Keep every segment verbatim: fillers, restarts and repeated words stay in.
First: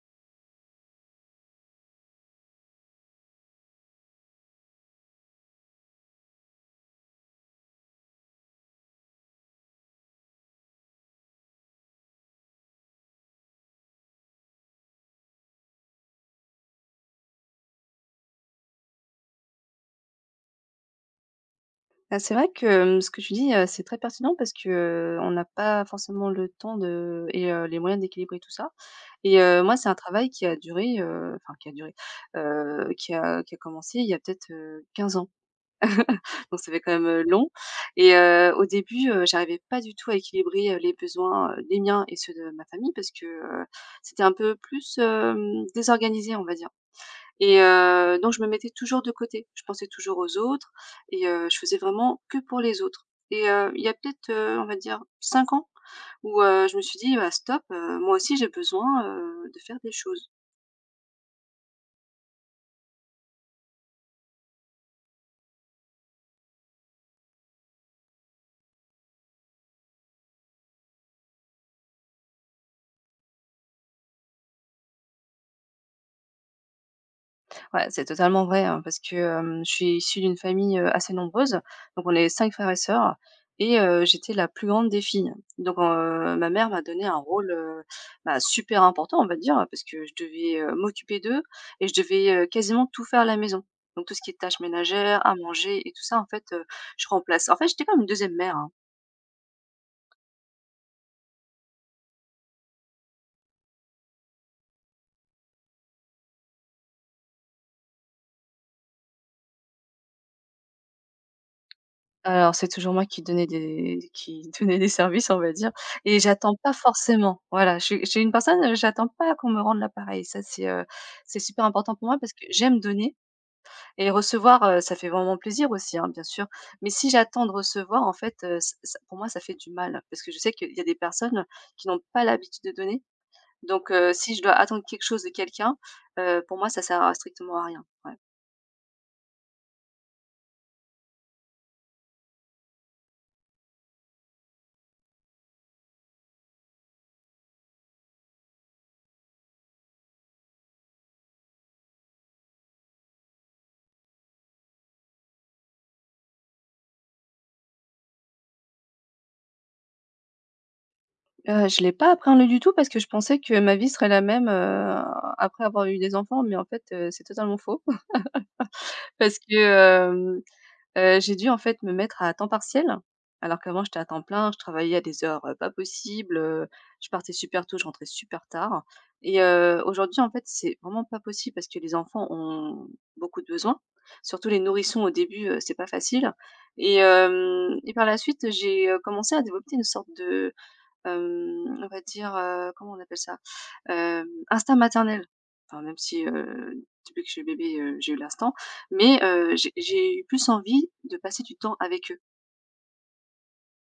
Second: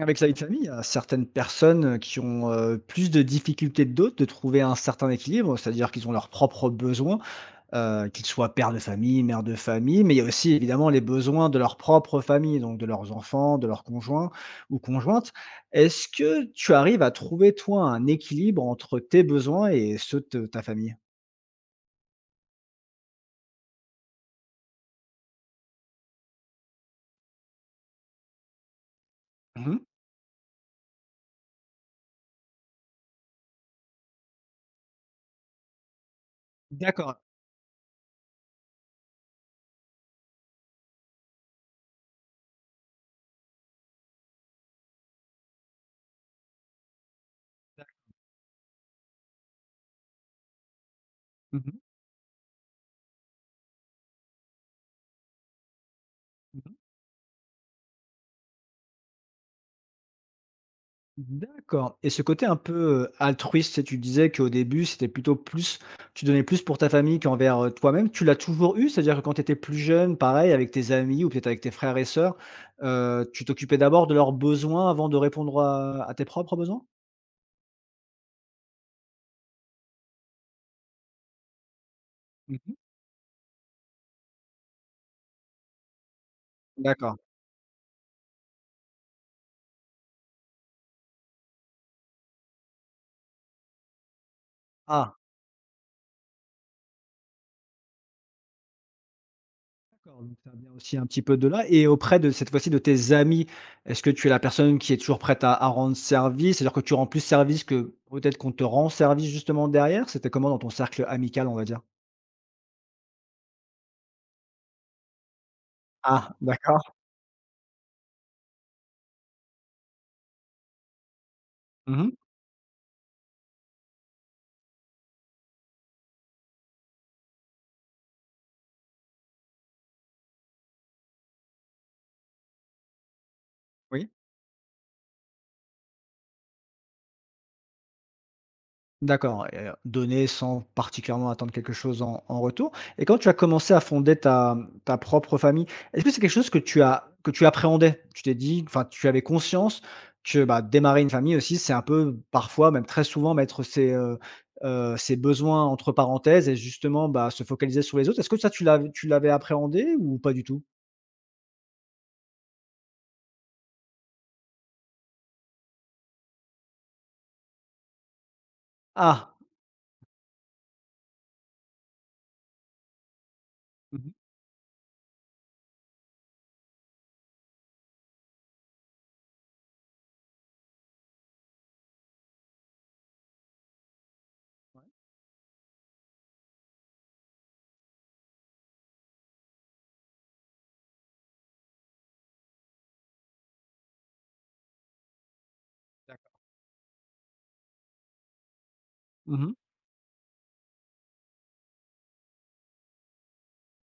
Avec sa vie de famille, il y a certaines personnes euh, qui ont euh, plus de difficultés que d'autres de trouver un certain équilibre, c'est-à-dire qu'ils ont leurs propres besoins, euh, qu'ils soient père de famille, mère de famille, mais il y a aussi évidemment les besoins de leur propre famille, donc de leurs enfants, de leurs conjoints ou conjointes. Est-ce que tu arrives à trouver, toi, un équilibre entre tes besoins et ceux de ta famille? Bah, c'est vrai que, mmh, ce que tu dis, heu, c'est très pertinent parce que, heu, on n'a pas forcément le temps de et heu, les moyens d'équilibrer tout ça et heu, moi, Mhm. c'est un travail qui a duré, heu, enfin qui a duré, heu, qui a qui a commencé il y a peut-être, heu, quinze ans. Donc ça fait quand même, D'accord. heu, long et heu, au début, heu, j'arrivais pas du tout à équilibrer, heu, les besoins, heu, les miens et ceux de ma famille parce que, heu, c'était un peu plus, hem, désorganisé, on va dire. Et heu, donc je me mettais toujours de côté. Je pensais toujours aux autres et heu, je Mhm. faisais vraiment que pour les autres. Et heu, il y a peut-être, heu, on va dire cinq ans où, heu, je me suis dit: «Bah stop, heu, moi aussi j'ai besoin, heu, de faire des choses». D'accord, et ce côté un peu, heu, altruiste, tu sais, tu disais qu'au début, c'était plutôt plus tu donnais plus pour ta famille qu'envers, heu, toi-même. Tu l'as toujours eu? C'est-à-dire que quand tu étais plus jeune, pareil avec tes amis ou peut-être avec tes frères et sœurs, heu, tu t'occupais d'abord de leurs besoins avant de répondre à à tes propres besoins? Ouais, c'est totalement vrai, hein, parce que, hem, je suis issue d'une famille, heu, assez nombreuse. Donc on est cinq Mmh. frères et sœurs et heu, j'étais la plus grande des filles. Donc heu, ma mère m'a donné un D'accord. rôle, heu, bah, super important, on va dire, parce que je devais, heu, m'occuper d'eux et je devais, heu, quasiment tout faire à la maison. Donc tout ce qui est tâches Ah, ménagères, à manger et tout ça, en fait, heu, je remplace en fait, j'étais comme une deuxième mère, hein. d'accord, donc ça vient aussi un petit peu de là, et auprès de cette fois-ci de tes amis, est-ce que tu es la personne qui est toujours prête à à rendre service? C'est-à-dire que tu rends plus service que peut-être qu'on te rend service justement derrière? C'était comment dans ton cercle amical, on va dire? Alors, c'est toujours moi qui donnais des qui donnais des services, on va dire et Ah, j'attends pas d'accord. forcément. Voilà, je suis je suis une personne, heu, j'attends pas qu'on me rende l'appareil. Ça, c'est, heu, c'est super important pour Mmh. moi parce que j'aime donner et recevoir, heu, ça fait vraiment plaisir aussi, hein, bien sûr. Mais si j'attends de recevoir, en fait, heu, ç ça pour moi, ça fait du mal parce que je sais qu'il y a des personnes qui n'ont pas l'habitude de donner. Donc, Oui, heu, si je dois attendre quelque chose de quelqu'un, heu, pour moi, ça sert à strictement à rien. Ouais. d'accord, et heu, donner sans particulièrement attendre quelque chose en en retour, et quand tu as commencé à fonder ta, mmh, ta propre famille, est-ce que c'est quelque chose que tu as que tu appréhendais? Tu t'es dit, enfin, tu avais conscience que, bah, démarrer une famille aussi, c'est un peu parfois, même très souvent, mettre ses, heu heu, ses besoins entre parenthèses et justement, bah, se focaliser sur les autres. Est-ce que ça, tu l'avais tu l'avais appréhendé ou pas du tout? Heu, je l'ai pas appréhendé du tout parce que je pensais que ma vie serait la même, heu, après avoir eu des enfants, mais en fait, heu, c'est totalement faux. Ah! Parce que, hem, heu, j'ai dû en fait me mettre à temps partiel, alors qu'avant j'étais à Mmh. temps plein, je travaillais à des heures, heu, pas possibles, heu, je partais super tôt, je rentrais super tard et heu, aujourd'hui en fait, c'est vraiment pas possible parce que les enfants ont beaucoup de besoins, surtout les nourrissons au début, heu, c'est pas facile et hem et par la suite, j'ai, heu, commencé à développer une sorte de Hem, on va dire, heu, comment on appelle ça? Hem, instinct maternel. Enfin, même si, D'accord. heu, depuis que je suis bébé, heu, j'ai eu l'instinct, mais Mmh. heu, j'ai j'ai eu plus envie de passer du temps avec eux.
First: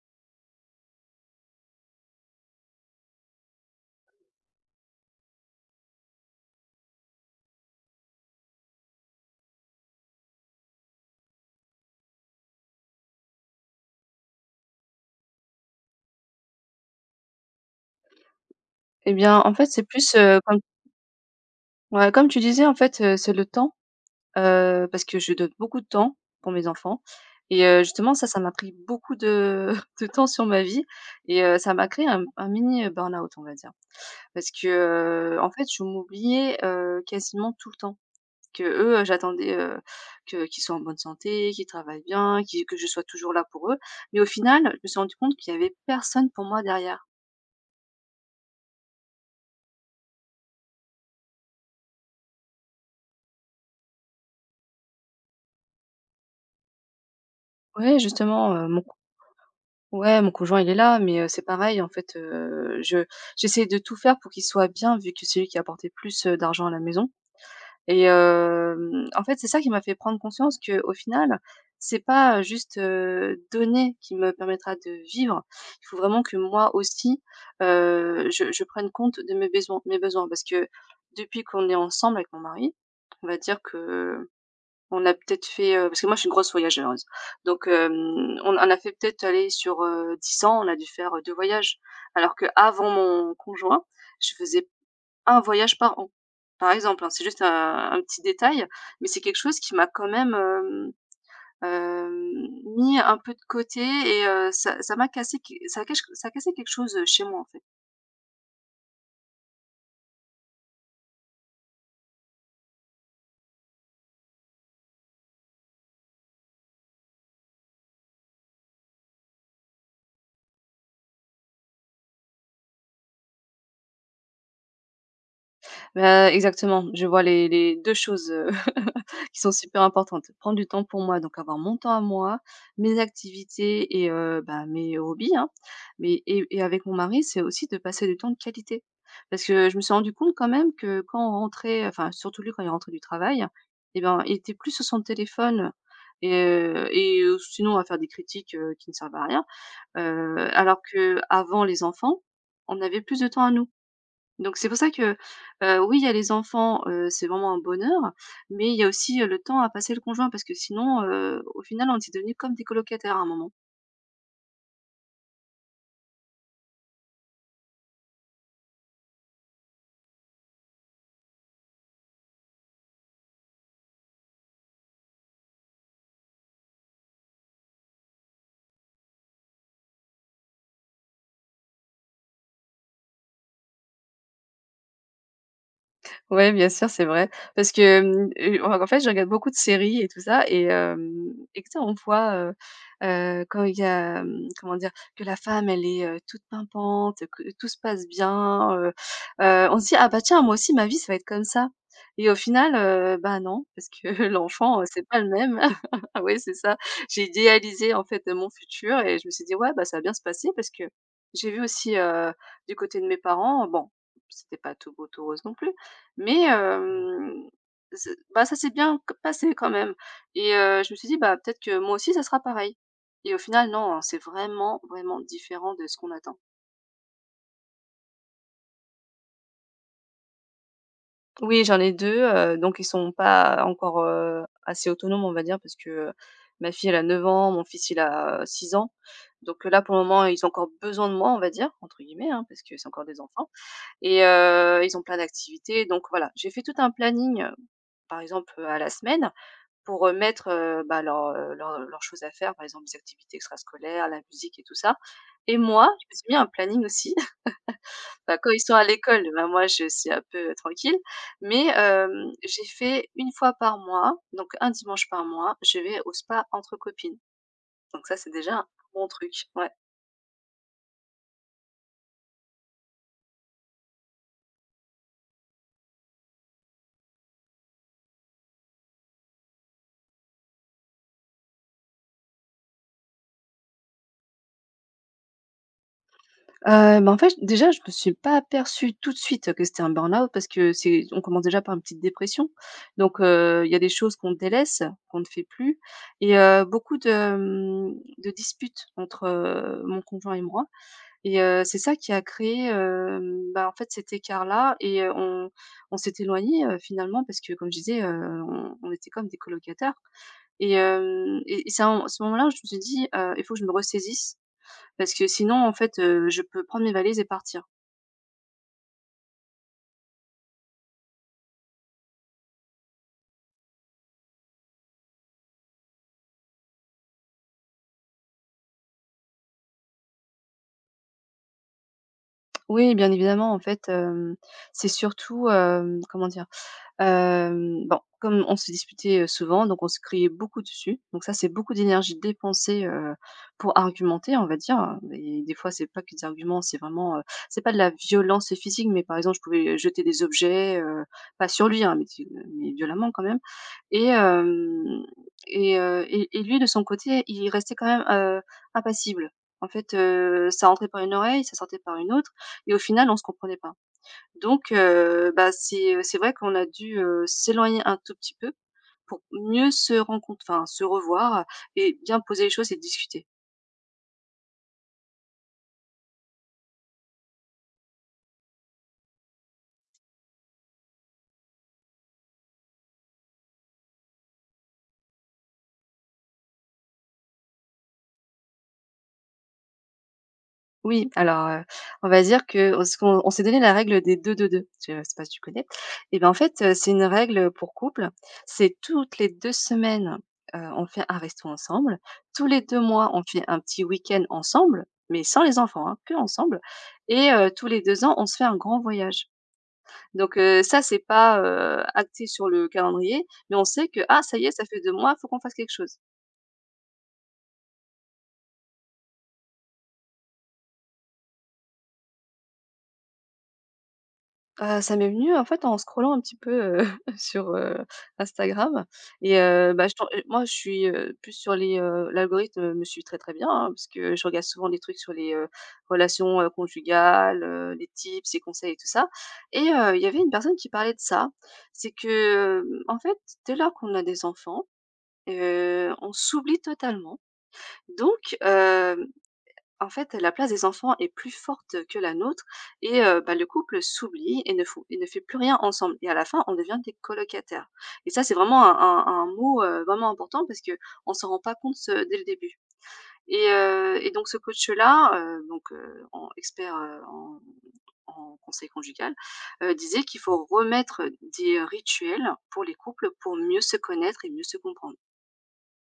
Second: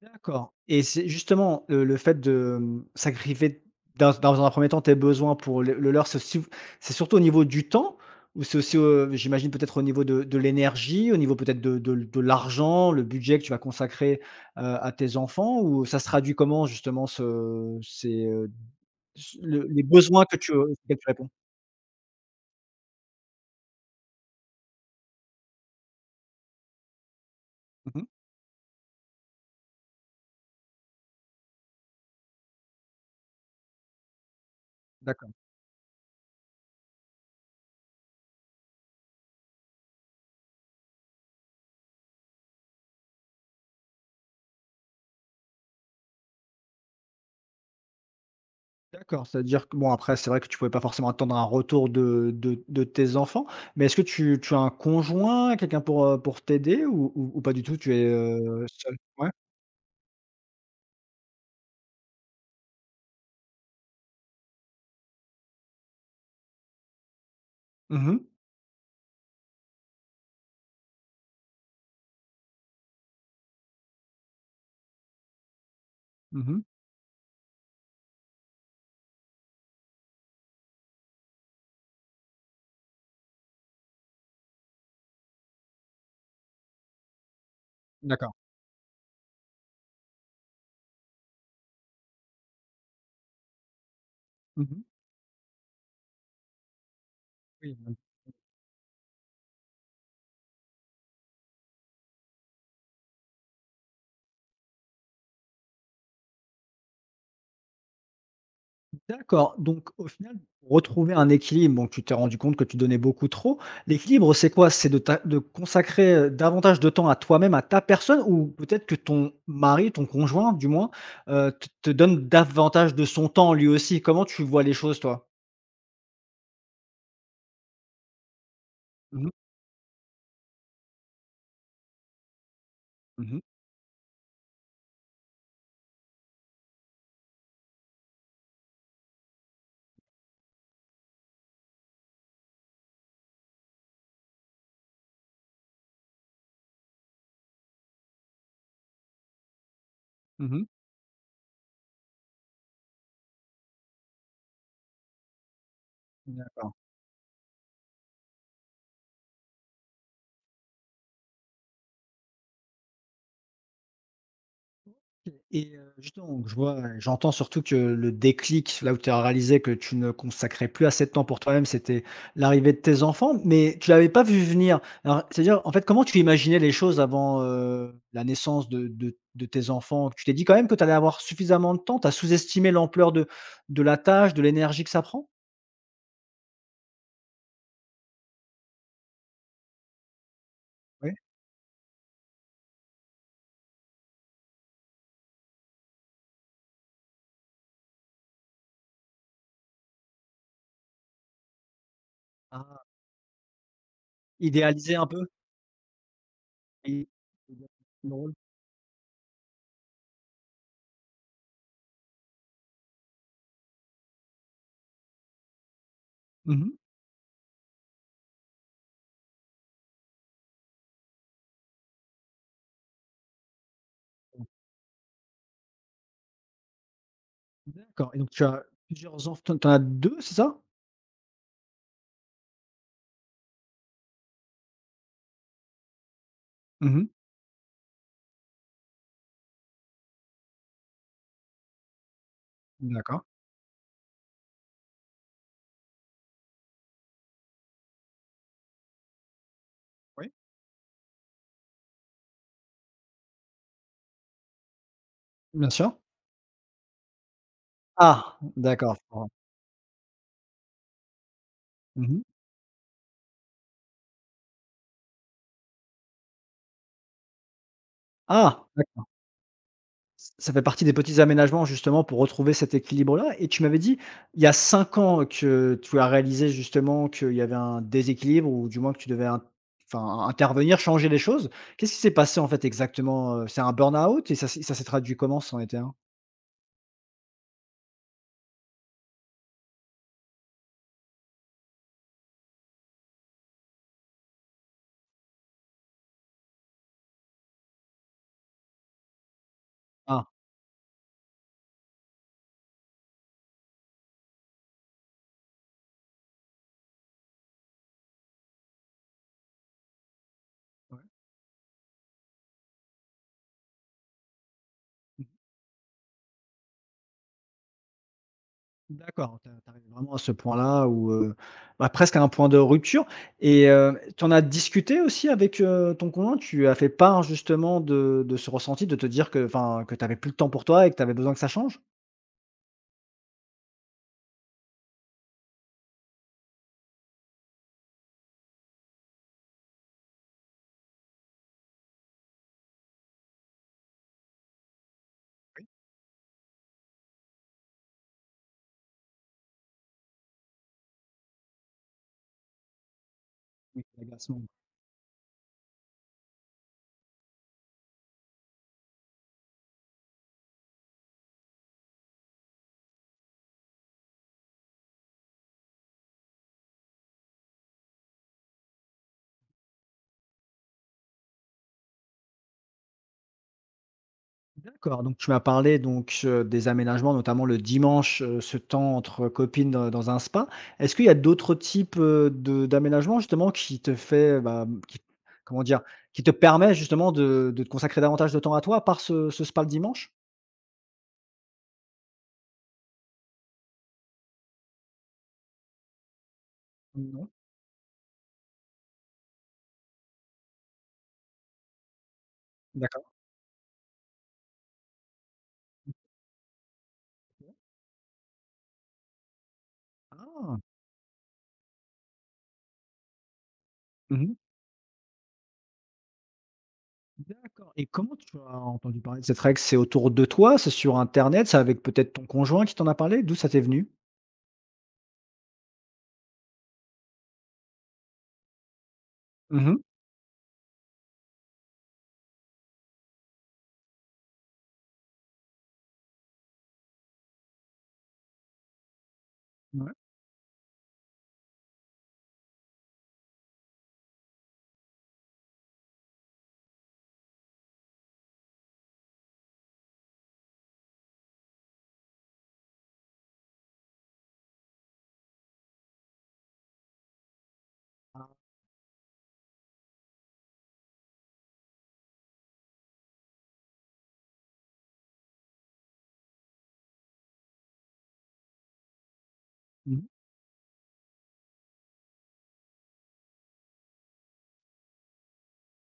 D'accord, et c'est justement, heu, le fait de, mmh, sacrifier dans dans un premier temps tes besoins pour le le leur, c'est aussi, c'est surtout au niveau du temps? Ou c'est aussi, heu, j'imagine peut-être au niveau de de l'énergie, au niveau peut-être de de de l'argent, le budget que tu vas consacrer, heu, à tes enfants? Ou ça se traduit comment justement ce ces, heu, Eh ce bien, en le fait, les c'est plus, besoins que heu, tu, heu, comme auxquels tu réponds? ouais, comme tu disais, en fait, heu, c'est le temps, heu, parce que je donne beaucoup de temps pour mes enfants et heu, Mmh. justement ça, ça m'a pris beaucoup de de temps sur ma vie et heu, ça m'a créé un un mini, heu, burn-out, on va dire. Parce que, D'accord. heu, en fait, je m'oubliais, heu, quasiment tout le temps. Qu'eux, heu, j'attendais, heu, que qu'ils soient en bonne santé, qu'ils travaillent bien, qui que je sois toujours là pour eux. Mais au final, je me suis rendu compte qu'il y avait personne pour moi derrière. D'accord, c'est-à-dire que bon, après c'est vrai que tu pouvais pas forcément attendre un retour de de de tes enfants, mais est-ce que tu tu as un conjoint, quelqu'un pour, heu, pour t'aider ou ou ou pas du tout? Tu Ouais, es, justement, heu, heu, mon seule? co Ouais. ouais, mon conjoint, il est là, mais heu, c'est pareil en fait, heu, je j'essaie de tout faire pour qu'il soit bien vu que c'est lui qui apportait plus, heu, d'argent à la maison. Et Mmh mh. Hem, en fait, c'est ça qui m'a fait prendre conscience que, au final, c'est pas, juste, heu, donner qui me permettra de vivre. Il faut vraiment que Mmh. moi aussi, heu, je je prenne compte de mes besoins mes besoins parce que depuis qu'on est ensemble avec mon mari, on va dire que on a peut-être fait, heu parce que moi je suis une grosse voyageuse, donc hem, D'accord. on on a fait peut-être, aller sur, heu, dix ans, on a dû faire, heu, deux voyages alors que avant mon conjoint, je faisais Mmh. un voyage par an, par exemple, hein. C'est juste Oui, un donc un petit détail, mais c'est quelque chose qui m'a quand même, hem, hem, mis un peu de côté et heu, ça ça m'a cassé que ça a cache ça a cassé quelque chose, chez moi, en fait. d'accord, donc au final, pour retrouver un équilibre, bon, tu t'es rendu compte que tu donnais beaucoup trop. L'équilibre, c'est quoi? C'est de ta, de consacrer, heu, davantage de temps à toi-même, à ta personne, ou peut-être que ton mari, ton conjoint du moins, heu, te te donne davantage de son temps lui aussi? Comment tu vois les choses, toi? Heu, exactement, je vois les les deux choses, heu, Mmh mh. qui sont super importantes. Prendre du temps pour moi, donc avoir mon temps à moi, mes Mmh mh. activités et heu, bah, mes hobbies, hein, mais et et avec mon mari, c'est aussi de passer du temps de qualité. Parce que je me suis rendu compte quand même que quand on rentrait, enfin surtout lui quand il rentrait du travail et ben, il était plus sur son téléphone et heu et heu, sinon à faire des critiques, heu, qui ne servent à rien, heu, Mmh mh. alors que avant les enfants, on avait plus de temps à nous. Donc c'est pour ça que, heu, oui, il y a les D'accord, enfants, heu, c'est vraiment un bonheur, mais il y a aussi, heu, le temps à passer le conjoint parce que sinon, heu, au final, on était devenus comme des colocataires à un moment. et heu, justement, donc je vois, j'entends surtout que le déclic, là où tu as réalisé que tu ne consacrais plus assez de temps pour toi-même, c'était l'arrivée de tes enfants, mais tu l'avais pas vu venir. Alors, c'est-à-dire, en fait, comment tu imaginais les choses avant, heu, la naissance de de de tes enfants? Tu t'es dit quand même que tu allais avoir suffisamment de temps? Tu as sous-estimé l'ampleur de de la tâche, de l'énergie que ça prend? Ouais, bien sûr, c'est vrai. Parce que, hem, heu, en en fait, je regarde beaucoup de séries et tout ça et Ouais. hem et tu sais, on voit, heu heu, quand il y a, hem, comment dire? Que la femme, elle est, heu, toute pimpante, que tout se passe bien, heu heu, on se dit: «Ah bah tiens, moi aussi ma vie, ça va être comme ça» et au final, Ah, heu, bah non, parce que l'enfant, heu, idéalisé un c'est pas peu? le même. Oui, c'est ça. Et J'ai idéalisé, en fait, mon futur et je me suis dit: «Ouais, bah ça va bien se passer» parce que j'ai vu aussi, heu, du côté de mes parents, bon, c'était pas tout beau, tout rose non plus, mais Mmh mh. hem, z bah, ça s'est bien q passé quand même et heu, je me suis dit: «Bah, peut-être que moi aussi ça sera pareil» et au final non, hein, c'est vraiment, vraiment différent de ce qu'on attend. D'accord, et donc tu as plusieurs enf tu en tu en as deux, c'est ça? Oui, j'en ai deux heu, donc ils sont pas encore, heu, assez autonomes, on va dire, parce que, heu, ma fille, Mmh elle a mh. neuf ans, mon fils, il a euh, six ans. Donc euh, là, pour le moment, ils ont encore «besoin de moi», on va dire, entre guillemets, hein, parce que c'est encore des D'accord. enfants et heu, ils ont plein d'activités. Donc voilà, j'ai fait tout un planning, euh, par exemple, à la semaine pour, Oui, remettre mettre, bah, leurs, heu, leurs choses à faire, par exemple les activités extrascolaires, la musique et tout ça et bien moi, sûr. je me suis mis un planning aussi. Ah! Bah, quand ils sont à D'accord, je l'école, comprends. bah, moi je suis un peu tranquille mais Mmh mh. hem, j'ai fait une fois par mois, donc un dimanche par mois, je vais au spa entre copines. Donc ça, c'est déjà Ah! un D'acc, bon truc. Ouais. ç ça fait partie des petits aménagements justement pour retrouver cet équilibre-là, et tu m'avais dit, il y a cinq ans, que tu as réalisé justement qu'il y avait un déséquilibre ou du moins que tu devais int enfin intervenir, changer les choses. Qu'est-ce qui s'est passé en fait exactement, heu? C'est un burn-out, et ça s'est ça s'est traduit comment ça en était un? Heu, bah, en fait, déjà, je me suis pas aperçue tout de suite que c'était un burn-out parce que c'est on commence déjà par une petite dépression donc heu, il y a des choses qu'on délaisse, qu'on ne fait plus et heu, beaucoup de, hem, de disputes entre, heu, mon Ah! conjoint et moi et heu, c'est ça qui a créé, hem, bah, en fait, cet écart-là et heu, on on s'est éloigné heu, finalement parce que comme je disais, heu, on on était comme des colocataires et hem et et c'est à un à ce moment-là où je me suis dit: «Heu, il faut que je me ressaisisse parce que sinon, en fait, heu, je peux prendre mes valises et partir. D'accord, tu arrives vraiment à ce point-là où, heu, bah, presque à un point de rupture, et tu en as discuté aussi avec, heu, ton conjoint? Tu as fait part justement de de ce ressenti, de te dire que, enfin, que tu avais plus le temps pour toi et que tu avais besoin que ça change? Oui, bien évidemment, en fait, hem, c'est surtout, hem, comment dire? Hem, bon, comme on se disputait, heu, souvent, donc on se criait beaucoup dessus, donc ça, c'est beaucoup d'énergie dépensée, heu, pour argumenter, on va dire, hein, mais des fois, c'est pas que des arguments, c'est vraiment, heu, c'est pas de la violence physique, mais par exemple, je pouvais jeter des objets, heu, pas sur lui, hein, mais mais violemment quand même Oui, et l'agacement. hem et heu et et lui, de son côté, il restait quand même, heu, impassible. En fait, heu, ça rentrait par une oreille, ça sortait par une autre et au final, on se comprenait pas. Donc heu, bah, c'est, c'est vrai qu'on a dû, heu, s'éloigner un tout petit peu pour mieux se rencont enfin, se revoir et bien poser les choses et discuter. D'accord, donc tu m'as parlé donc, heu, des aménagements, notamment le dimanche, heu, ce temps entre copines dans dans un spa. Est-ce qu'il y a d'autres types, heu, de d'aménagements justement qui te fait, bah, qui, comment dire? Qui te permet justement de de te consacrer davantage de temps à toi par ce ce spa le dimanche? Oui, alors, heu, on va dire qu'on s qu'on on s'est donné la règle des deux deux deux. Je ne sais pas si tu connais? Et ben, en fait, heu, c'est une Non, règle, pour couple, c'est toutes les deux semaines, heu, on fait un resto ensemble, tous les deux d'accord. mois, on fait un petit week-end ensemble, mais sans les enfants, hein, que ensemble et heu, tous les deux ans, on se fait un grand voyage. Donc Ah! heu, ça, c'est pas, heu, acté sur le calendrier, mais on sait que: «Ah Mmh. ça y est, ça fait deux mois, faut qu'on fasse quelque chose». D'accord, et comment tu as entendu parler de cette règle? C'est autour de toi? C'est sur internet? C'est avec peut-être ton conjoint qui t'en a parlé? D'où ça t'est venu? Heu, ça m'est venu en fait en scrollant un petit peu, heu, sur, heu, Instagram et heu, Mmh. bah, je tom heu, moi je suis, heu, plus sur les, heu l'algorithme me suit très, très bien, hein, parce que je regarde souvent des trucs sur les, heu, relations, heu, conjugales, heu, les tips, les conseils et tout ça et Ouais. heu, il y avait une personne qui parlait de ça. C'est que, hem, en fait, dès lors qu'on a des enfants, heu, on s'oublie totalement donc en fait, la place des enfants est plus forte que la nôtre et heu, bah, le couple s'oublie et ne font et ne fait plus rien ensemble et à la fin, on devient des colocataires et ça, Ah, c'est vraiment un un un mot, heu, vraiment important parce que on s'en rend pas compte, heu, dès le début et heu et donc ce coach-là, heu, donc heu, en expert, heu, en en conseil conjugal, heu, disait mmh. qu'il faut remettre des rituels pour les couples pour mieux se connaître et mieux se comprendre.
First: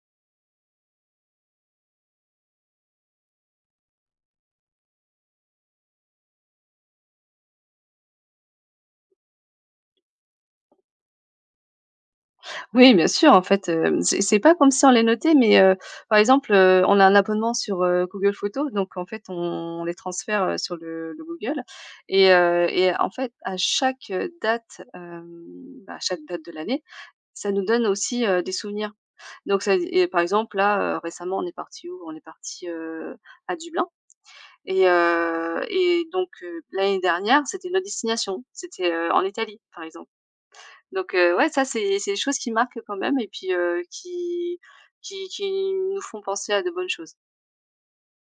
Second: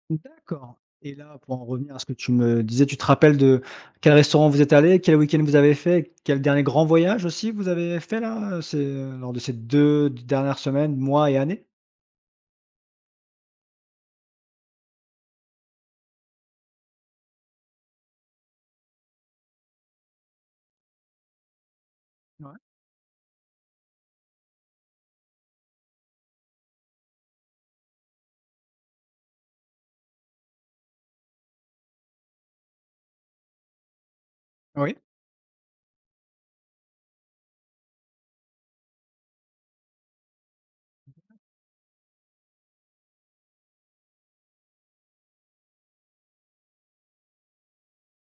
D'accord, et là, pour en revenir à ce que tu me disais, tu te rappelles de quel restaurant vous êtes allés? Quel week-end vous avez fait? Quel dernier grand voyage aussi vous avez fait là, c'est, lors de ces deux dernières semaines, mois et années? Oui, bien sûr, en fait, hem, c'est c'est pas comme si on les notait, mais, heu, par exemple, heu, on a un abonnement sur, heu, Google Photos, donc en fait, on on les transfère, heu, sur le le Google et Ouais. heu et en fait, à chaque, heu, date, hem, bah, à chaque date de l'année, ça nous donne aussi, heu, des souvenirs. Donc ça et par exemple, là, heu, récemment, on est parti où? On est parti heu, à Dublin et Oui. heu et donc heu, l'année dernière, c'était notre destination, c'était, heu, en Italie, par exemple. Donc heu, ouais, ça, c'est c'est des choses qui marquent quand même et puis, heu, qui qui qui nous font penser à de bonnes choses.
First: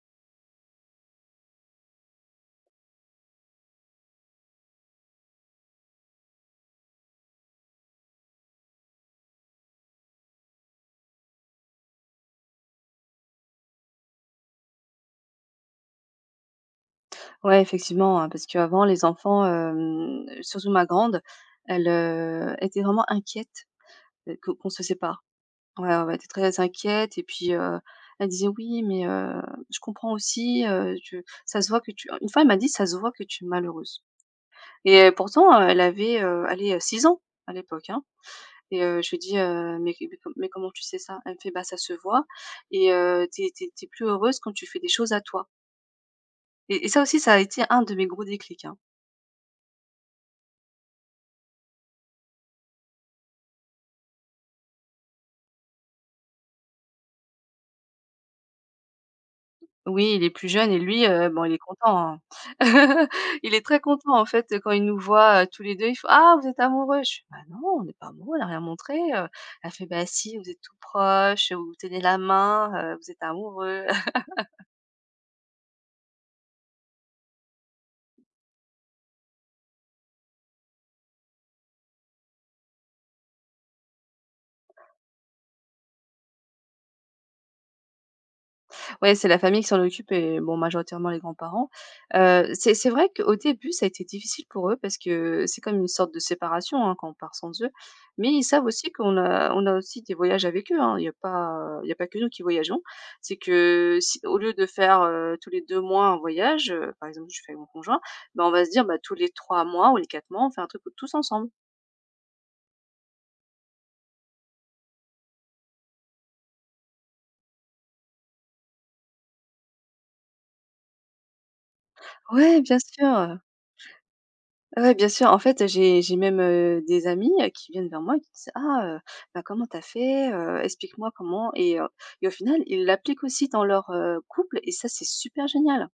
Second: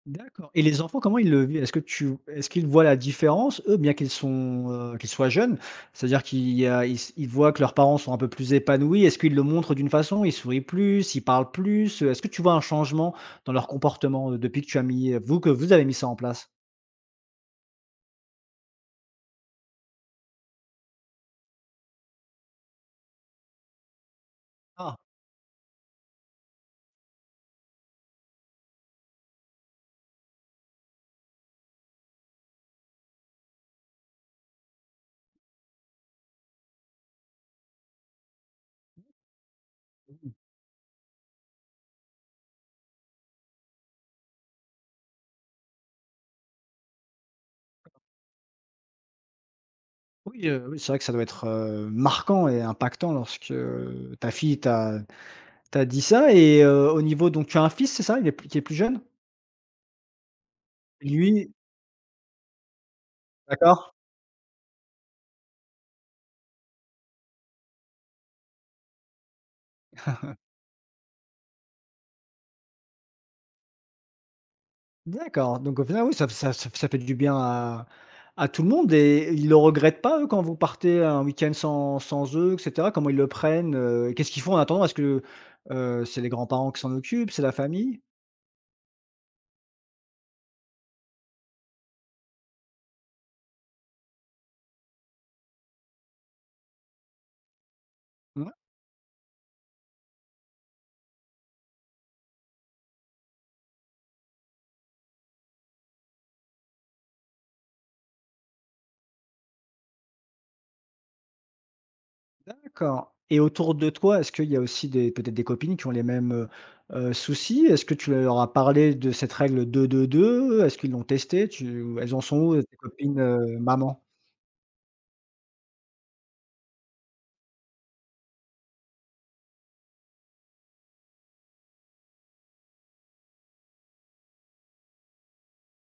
D'accord, et les enfants, comment ils le vivent? Est-ce que tu, est-ce qu'ils voient la différence, eux, bien qu'ils sont, heu, qu'ils soient jeunes? C'est-à-dire qu'ils, y a ils s ils voient que leurs parents sont un peu plus épanouis. Est-ce qu'ils le montrent d'une façon? Ils sourient plus, ils parlent plus. Est-ce que tu vois un changement dans leur comportement, heu, depuis que tu as mis, euh, vous que vous avez mis ça en place? Ouais, effectivement, hein, parce qu'avant les enfants, hem, surtout ma grande, elle, heu, était vraiment inquiète, heu, que qu'on se Ah sépare. Ouais, ouais, ouais, elle était très inquiète et puis, heu, elle disait: «Oui, mais heu, je comprends aussi, heu, tu ça se voit que tu» une fois, elle m'a dit: «Ça se voit que tu es malheureuse» et euh, pourtant, heu, elle avait, heu, allez, heu, six ans à l'époque, hein. Et heu, je lui dis: «Heu, mais mais com mais comment tu sais ça?» Elle me fait: «Bah, ça se voit et heu, t'es es tu plus heureuse quand tu fais des choses à toi» et et ça aussi, ça a été un de mes gros déclics, hein. oui, heu, oui, c'est vrai que ça doit être, heu, marquant et impactant lorsque, heu, ta fille t'a t'a dit ça, et heu, au niveau, donc tu as un fils, c'est ça? Il est plus qui est plus jeune? Oui, il est plus jeune et lui, heu, bon, Lui, il est content, hein. Il est très d'accord. content, en fait, quand il nous voit, heu, tous les deux il fait: «Ah, vous êtes amoureux?» Je fais: «Bah, non, on n'est pas amoureux, on n'a rien montré, heu». Elle fait: «Bah, si, vous êtes tout proche vous vous tenez la main, heu, vous êtes amoureux». D'accord, donc au final, oui, ça ça ça ça fait du bien à à tout le monde, et ils le regrettent pas, eux, quand vous partez un week-end sans sans eux et cetera? Comment ils le prennent, heu? Qu'est-ce qu'ils font en attendant? Est-ce que, heu, c'est les grands-parents qui s'en occupent? C'est la famille? Ouais, c'est la famille qui s'en occupe et bon, majoritairement les grands-parents. Heu, c'est c'est vrai qu'au début, ça a été difficile pour eux parce que c'est comme une sorte de séparation, hein, quand on part sans eux. Mais ils Ouais, savent aussi qu'on a on a aussi des voyages avec eux, hein. Il y a pas il y a pas que nous qui voyageons. C'est que si au lieu de faire, heu, tous les deux mois un voyage, heu, par exemple, je fais avec mon conjoint, ben on va se dire, bah, tous les trois mois ou les quatre mois, on fait un truc tous ensemble. d'accord, et autour de toi, est-ce qu'il y a aussi des, peut-être des copines qui ont les mêmes, heu heu, soucis? Est-ce que tu leur as parlé de cette règle deux-deux-deux? Est-ce qu'ils l'ont testée? Tu, elles en sont Ouais, où, tes bien copines, sûr. heu, mamans? Ouais, bien sûr. En fait, j'ai j'ai même, heu, des amis, heu, qui viennent vers moi et qui disent: «Ah, heu, bah, comment t'as fait? Heu, explique-moi comment» et heu et au final, ils l'appliquent aussi dans leur, heu, couple et ça, c'est super génial.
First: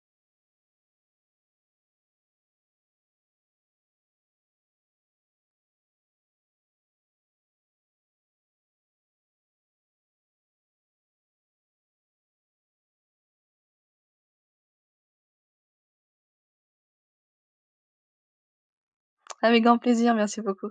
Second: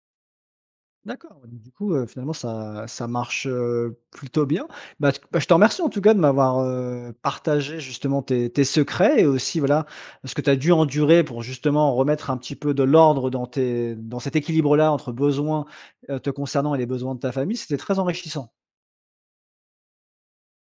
D'accord, ouais, donc du coup, heu, finalement ça ça marche, heu, plutôt bien. Bah, t bah, je te remercie en tout cas de m'avoir, heu, partagé justement tes tes secrets et aussi voilà, ce que tu as dû endurer pour justement remettre un petit peu de l'ordre dans tes dans cet équilibre-là entre besoins, heu, te concernant, et les besoins de ta famille, c'était très enrichissant. Avec grand plaisir, merci beaucoup.